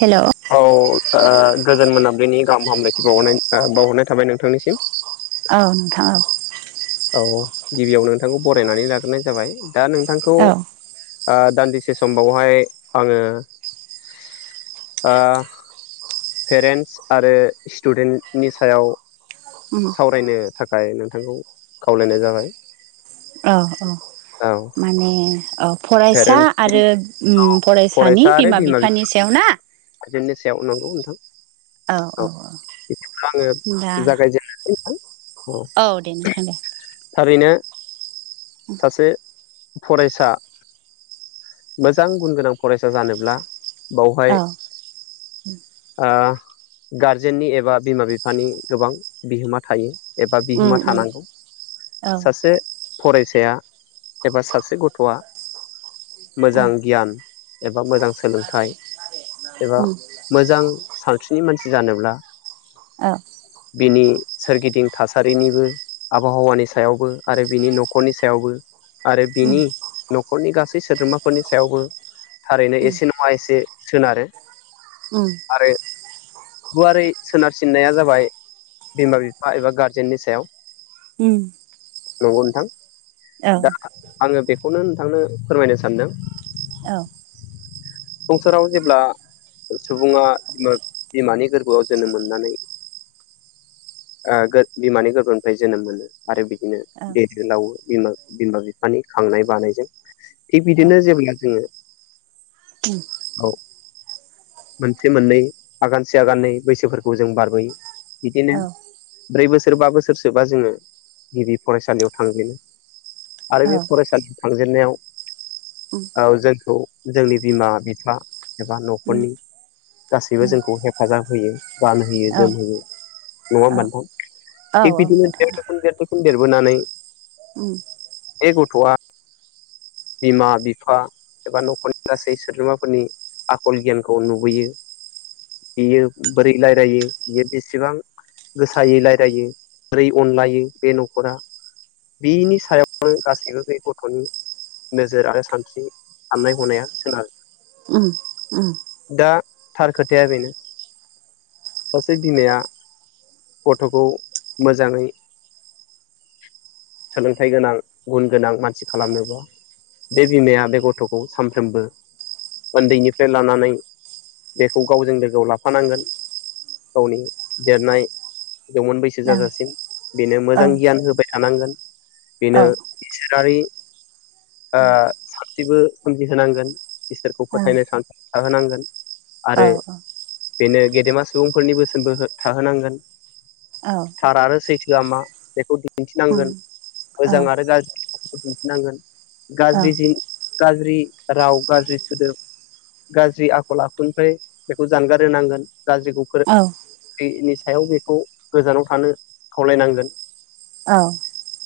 हेल' औ ओ गोजोन मोनाबिलिनि गाहाम हामलायथि बावहरनाय था बावहरनाय थाबाय नोंथांनिसिम औ नोंथां औ औ गिबियाव नोंथांखौ बरायनानै लाग्रोनाय जाबाय दा नोंथांखौ औ ओ दान्दिसे सम बावहाय आङो ओ पेरेन्टस आरो स्टुडेन्टनि सायाव उम फरायनो थाखाय नोंथांखौ खावलायनाय जाबाय औ औ औ माने अ फरायसा पेरेन्टस आरो उम फरायसानि फरायसा आरो बिमा बिफानि सायाव ना गारजेननि सायाव नंगौ नोंथां औ बिदिब्ला आङो दा जागाय जे औ दे नोंथां दे थारैनो सासे फरायसा मोजां गुन गोनां फरायसा जानोब्ला बावहाय औ ओ गारजेननि एबा बिमा बिफानि गोबां बिहोमा थायो। एबा उम बिहोमा उम थानांगौ औ ओ सासे फराय साया एबा सासे गथ'आ मोजां गियान एबा मोजां सोलोंथाइ एबा उम मोजां सानस्रिनि मानसि जानोब्ला औ बिनि सोरगिदिं थासारिनिबो आबहावानि सायावबो आरो बिनि न खरनि सायावबो आरो उम बिनि नखरनि गासै सोद्रोमाफोरनि सायावबो थारैनो उम एसे नङा एसे सोनारो औ आरो गुवारै सोनारसिननाया जाबाय बिमा बिफा एबा गारजेननि सायाव उम नंगौ नोंथां औ आङो बेखौनो नोंथांनो फोरमायनो सानदों औ संसाराव जेब्ला सुबुङा बिमानि गोरबोआव जोनोम मोननानै ओ गोद बिमानि गोरबोनिफ्राय जोनोम मोनो आरो बिदिनो उम देरो लावो बिमा बिमा बिफानि खांनाय बानायजों थिग औ बिदिनो जेब्ला जोङो उम औ मोनसे मोननै आगानसे आगाननै बैसोफोरखौ जों बारबोयो बिदिनो ब्रै बोसोर बा बोसोरसोबा जोङो गिबि फरायसालियाव थांजेनो आरो बे फरायसालियाव उम थांजेननायाव जोंखौ जोंनि बिमा बिफा एबा उम न'खरनि गासैबो जोंखौ हेफाजाब होयो गानहोयो औ औ जोमहोयो नङा होमबा नोंथां। औ औ थिग बिदिनो नोंथां देरबो देरबोसिन देरबोनानै उम बे गथ'आ बिमा बिफा एबा न'खरनि गासै सोद्रोमाफोरनि आखल गियानखौ नुबोयो बियो बोरै रायलायो बियो बेसेबां गोसायै रायलायो बोरै अनलायो बे न'खरा बिनि सायावनो गासैबो बे गथ'नि नोजोर आरो सानस्रि साननाय हनाया सोनारो उम उम दा थार खोथाया बेनो सासे बिमाया गथ'खौ मोजाङै सोलोंथाइ गोनां गुन गोनां मानसि खालामनोबा बे बिमाया बे गथ'खौ सानफ्रोमबो उन्दैनिफ्राय लानानै बेखौ गावजों लोगोआव लाफानांगोन। गावनि देरनाय जौमोन बैसो औ औ जाजासिम बेनो औ मोजां गियान होबाय थानांगोन। बेनो इसोरारि सानथिबो सोमजिहोनांगोन इसोरखौ फोथायनो औ सानस्रि थाहोनांगोन आरो औ बेनो गेदेमा सुबुंफोरनि बोसोनबो थाहोनांगोन। औ थार आरो सैथोआ मा बेखौ उम दिन्थिनांगोन मोजां आरो गाज्रिखौ दिन्थिनांगोन। औ गाज्रि गाज्रि राव गाज्रि सोदोब गाज्रि आखल आखुनिफ्राय बेखौ जानगार होनांगोन गाज्रिखौ फो आङो गाज्रिनि सायाव बेखौ गोजानाव थानो खावलायनांगोन।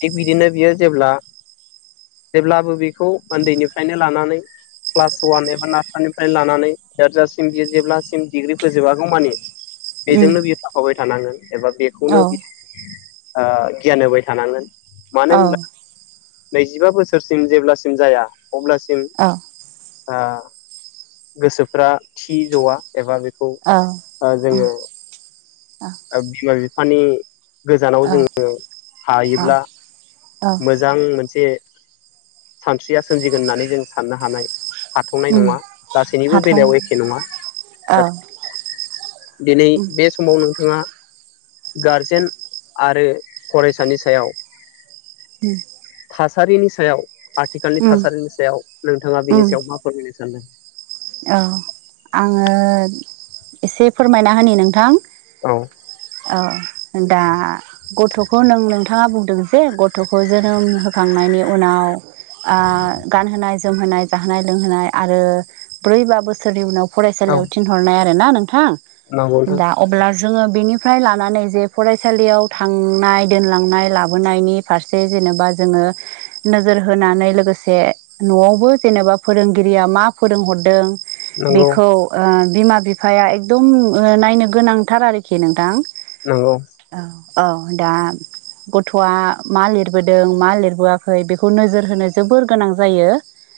थिग बिदिनो बियो जेब्ला जेब्लाबो बेखौ उन्दैनिफ्रायनो लानानै क्लास अवान एबा नार्सनिफ्राय लानानै देरजासिम बियो जेब्लासिम डिग्रि फोजोबागौ मानि बेजोंनो बियो थाफाबाय थानांगोन एबा बेखौनो बियो ओ गियान होबाय थानांगोन मानो होनब्ला नैजिबा बोसोरसिम जेब्लासिम जाया अब्लासिम ओ गोसोफ्रा थि जआ एबा बेखौ जोङो बिमा बिफानि गोजानाव जोङो थाहोयोब्ला मोजां मोनसे सानस्रिया सोमजिगोन होननानै जों साननो हानाय हाथावनाय नङा गासैनिबो बेलायाव एखे नङा। औ दिनै बे समाव नोंथाङा गारजेन आरो फरायसानि सायाव थासारिनि सायाव आथिखालनि थासारिनि सायाव नोंथाङा बिनि सायाव मा फोरमायनो सानदों? औ आङो एसे फोरमायना होनि नोंथां। औ औ दा गथ'खौ नों नोंथाङा बुंदों जे ग थ'खौ जोनोम होखांनायनि उनाव ओ गानहोनाय जोमहोनाय। जाहोनाय लोंहोनाय आरो ब्रै बा बोसोरनि उनाव फरायसालियाव थिनहरनाय आरोना नोंथां। नांगौ नोंथां। दा अब्ला जोङो बेनिफ्राय लानानै जे फरायसालियाव थांनाय दोनलांनाय लाबोनायनि फारसे जेनेबा जोङो नोजोर होनानै लोगोसे न'आवबो जेनेबा फोरोंगिरिया मा फोरोंहरदों। नंगौ बेखौ बिमा बिफाया ओ। दम नायनो गोनांथार आरोखि नोंथां। नंगौ। औ औ दा गथ'आ मा लिरबोदों मा लिरबोआखै बेखौ नोजोर होनो जोबोर गोनां जायो।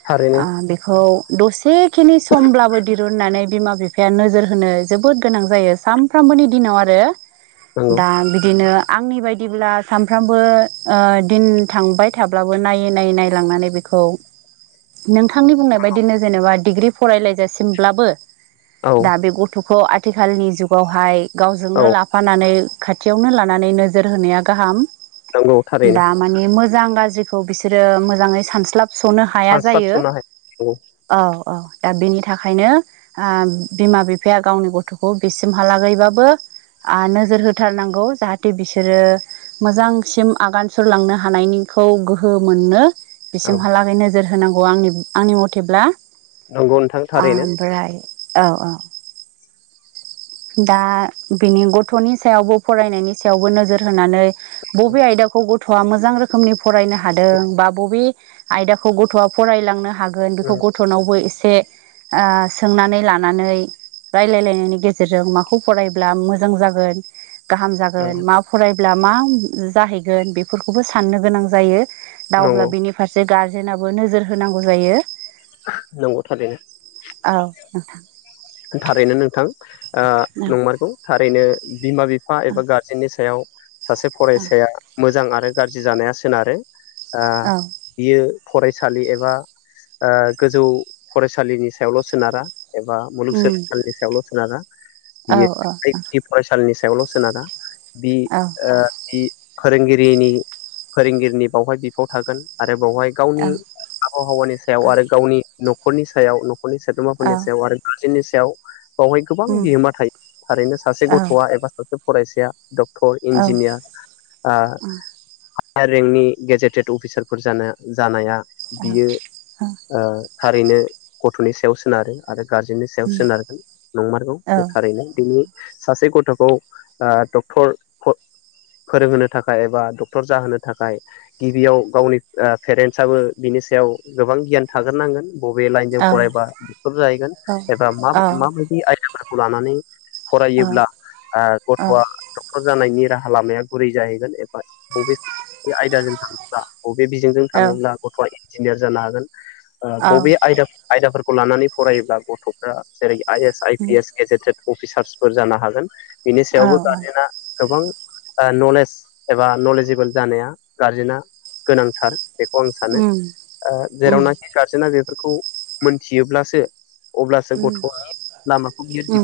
थारैनो बेखौ दसेखिनि समब्लाबो दिरुननानै बिमा बि बिफाया नोजोर होनो जोबोद गोनां जायो। सानफ्रामबोनि दिनाव आरो नंगौ दा बिदिनो आंनि बायदिब्ला सानफ्रामबो ओ दिन थांबाय थाब्लाबो नायै नायै नायलांनानै बेखौ [inaudible] नोंथांनि बुंनाय बायदिनो जेनेबा डिग्रि फरायलायजासिमब्लाबो औ दा बे ग थ'खौ आथिखालनि जुगावहाय गावजोंनो औ लाफानानै खाथियावनो लानानै नोजोर होनाया गाहाम नंगौ थारैनो दा माने मोजां गाज्रिखौ बिसोर मोजाङै सानस्लाबसनो हाया जायो। सानस्लाबस'नो हाया नंगौ औ औ दा बेनि थाखायनो बिमा बिफा। बिफाया गावनि गथ'खौ बेसिमहालागैबाबो। आ नोजोर होथारनांगौ जाहाथे बिसोरो मोजांसिम आगान सुरलांनो हानायनिखौ गोहो मोननो। औ बिसिमहालागै नोजोर होनांगौ आंनि आंनि मथेब्ला नंगौ नोंथां थारैनो ओमफ्राय औ औ दा बिनि गथ'नि सायावबो फरायनायनि सायावबो नोजोर होनानै बबे आयदाखौ गथ'आ मोजां रोखोमनि फरायनो हादों बा बबे आयदाखौ गथ'आ फरायलांनो हागोन बेखौ नंगौ गथ'नावबो एसे ओ सोंनानै लानानै रायलायलायनायनि गे गेजेरजों माखौ फरायब्ला मोजां जागोन गाहाम नंगौ जागोन मा फरायब्ला मा जाहैगोन बेफोरखौबो साननो गोनां जायो दा नंगौ अब्ला बेनि फारसे गारजेनाबो नोजोर होनांगौ जायो। नंगौ थारैनो। औ नोंथां। थारैनो नोंथां ओ नोंथां नंमारगौ थारैनो बिमा बि फा एबा गारजेननि सायाव सासे फरायसाया मोजां आरो गाज्रि जानाया सोनारो। ओ औ बियो फरायसालि एबा ओ गोजौ फरायसालिनि सायावल' सोनारा एबा उम सोलोंथायनि सायावल' सोनारा औ बियो फरायसालिनि सायावल' सोनारा। बि औ ओ बि फोरोंगिरिनि फोरोंगिरिनि बावहाय बिफाव थागोन। आरो बेवहाय गावनि औ आबहावानि सायाव आरो गावनि न'खरनि सायाव नखरनि सोद्रोमाफोरनि औ सायाव आरो गार्जेननि सायाव बेवहाय गोबां र' बिहोमा थायो थारैनो सासे गथ'आ एबा सासे फरायसाया डक्टर इन्जिनियार ओ हायार रेंकनि गेजेटेड अफिसारफोर जानाया बियो थारैनो गथ'नि सायाव सोनारो आरो गारजेन नि सायाव सोनारगोन नंमारगौ बे थारैनो बिनि सासे गथ'खौ डक्टर फोरोंहोनो थाखाय एबा डक्टर जाहोनो थाखाय गिबियाव गावनि पेरेन्टसाबो बिनि सायाव गोबां गियान थाग्रोनांगोन बबे लाइनजों फरायबा दक्टर जाहैगोन एबा मा माबायदि आयदाफोरखौ लानानै फरायोब्ला गथ'आ जानायनि राहा लामाया गुरै जाहैगोन एबा बबे आयदाजों थाङोबा बबे बिजोंजों थाङोब्ला गथ'आ इन्जिनियार जानो हागोन बबे आयदा आयदाफोरखौ लानानै फरायोब्ला गथ'फ्रा जेरै I S I P S gazetted अफिसार्सफोर जानो हागोन बिनि सायावबो गारजेना गोबां नलेज एबा नलेजेबोल जानाया गारजेना गोनांथार बेखौ आं सानो जेरावनाखि गारजेना बेफोरखौ मोनथियोब्लासो अब्ला सासे गथ'आ लामाखौ बियो दि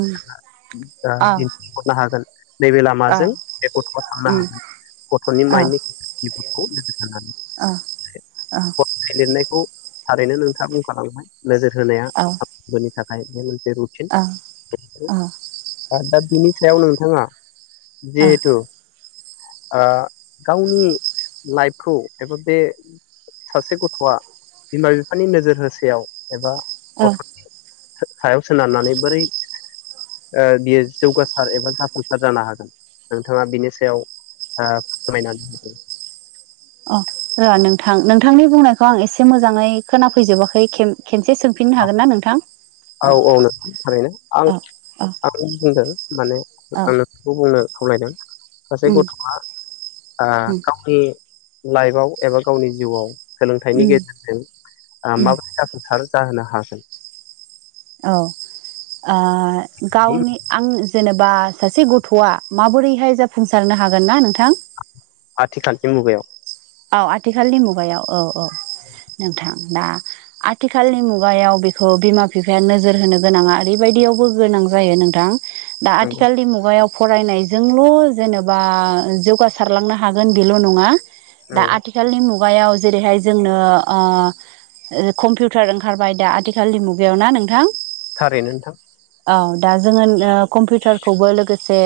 दिन्थिहरनो हागोन नैबे लामाजों बे गथ'आव थांनो हागोन गथ'नि माइननि [unintelligible] ओ ओ लिरनायखौ थारैनो नोंथाङा बुंखालांबाय नोजोर होनाया औ नि थाखाय बे मोनसे रुटिन दा बिनि सायाव नोंथाङा जिहेतु गावनि लाइफखौ एबा बे सासे गथ'आ बिमा बिफानि नोजोर होसेयाव एबा ओ गथ'नि सायाव सोनारनानै बोरै बियो जौगासार एबा जाफुंसार जानो हागोन नोंथाङा बिनि सायाव फोरमायनानै होदों अ र नोंथां नोंथांनि बुंनायखौ आं एसे मोजाङै खोनाफैजोबाखै खेबसे सोंफिन हागोन ना नोंथां औ औ नोंथां थारैनो आं औ औ आं बुंदों माने आंनो बेखौ बुंनो खावलायदों सासे गथ'आ गावनि लाइफआव एबा गावनि जिउआव सोलोंथाइनि गेजेरजों औ माबोरै जाफुंसार जाहोनो हागोन औ गावनि आं जेनेबा सासे गथ'आ माबोरैहाय जाफुंसारनो हागोन ना नोंथां आथिखालनि मुगायाव औ आथिखालनि मुगायाव औ औ नोंथां दा आथिखालनि मुगायाव बेखौ बिमा बिफाया नोजोर होनो गोनाङा ओरैबायदियावबो गोनां जायो नोंथां दा नंगौ आथिखालनि मुगायाव फरायनायजोंल' जेनेबा जौगासारलांनो हागोन बेल' नङा दा नंगौ आथिखालनि मुगायाव जेरैहाय जोंनो कम्पिउटार ओंखारबाय दा आथिखालनि मुगायाव ना नोंथां थारैनो नोंथां औ दा जोङो कम्पिउटारखौबो लोगोसे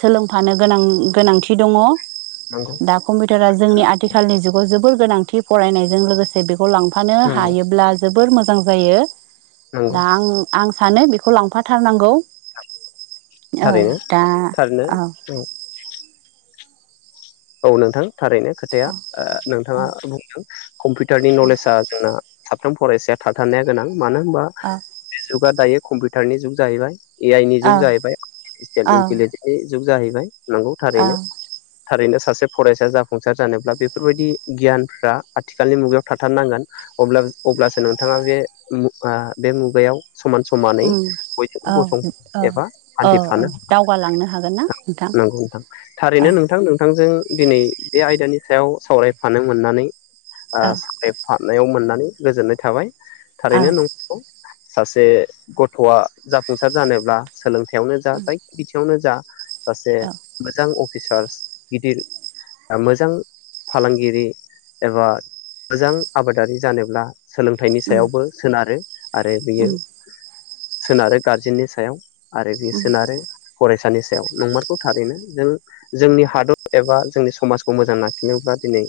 सोलोंफानो गोनां गोनांथि दङ नंगौ दा कम्पिउटारा जोंनि आथिखालनि जुगाव जोबोर गोनांथि फरायनायजों लोगोसे बेखौ लांफानो नंगौ हायोब्ला जोबोर मोजां जायो नंगौ दा आं आं सानो बेखौ लांफाथारनांगौ औ थारैनो दा थारैनो औ औ नोंथां थारैनो खोथाया औ नोंथाङा बुंदों कम्पिउटारनि नलेजआ जोंना साफ्रोम फरायसाया थाथारनाया गोनां मानो होनबा औ जुगा दायो कम्पिउटारनि जुग जाहैबाय ए आइ नि औ जुग जाहैबाय आर्टिफिसियेल इन्टिलिजेन्स बे जुग जाहैबाय नंगौ औ थारैनो थारैनो सासे फरायसाया जाफुंसार जानोब्ला बेफोरबायदि गियानफ्रा आथिखालनि मुगायाव थाथारनांगोन अब्लासो नोंथाङा बे बे मुगायाव समान समानै उम औ बयजोंबो गसं औ एबा औ हान्थिफानो दावगालांनो हागोन ना नोंथां नंगौ नोंथां औ थारैनो नों नोंथां नोंथांजों दिनै बे आयदानि सायाव सावरायफानो मोननानै औ सावरायफानो मोननानै गोजोननाय थाबाय औ थारैनो नों सासे गथ'आ जाफुंसार जानोब्ला सोलोंथायावनो जा उम जायखिजाया बिथिंवानो जा सासे मोजां अफिसार गिदिर मोजां फालांगिरि एबा मोजां आबादारि जानोब्ला सोलोंथाइनि सायावबो सोनारो आरो बियो उम सोनारो गारजेननि सायाव आरो बेयो उम सोनारो फरायसानि सायाव नंमारखौ थारैनो जों जोंनि हादर एबा जोंनि समाजखौ मोजां लाखोनोब्ला दिनै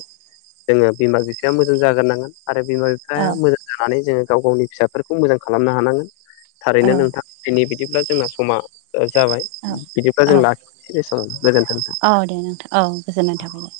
जोङो बिमा बिफाया मोजां जाग्रोनांगोन आरो बिमा बिफा औ बिफाया मोजां जानानै जोङो गाव गावनि फिसाफोरखौ मोजां खालामनो हानांगोन थारैनो औ नोंथाङा बिनि बिदिब्ला जोंना समा जाबाय औ बिदिब्ला जों औ लाखिसै बेसेबां गोजोन्थों औ दे नोंथां औ गोजोननाय थाबाय दे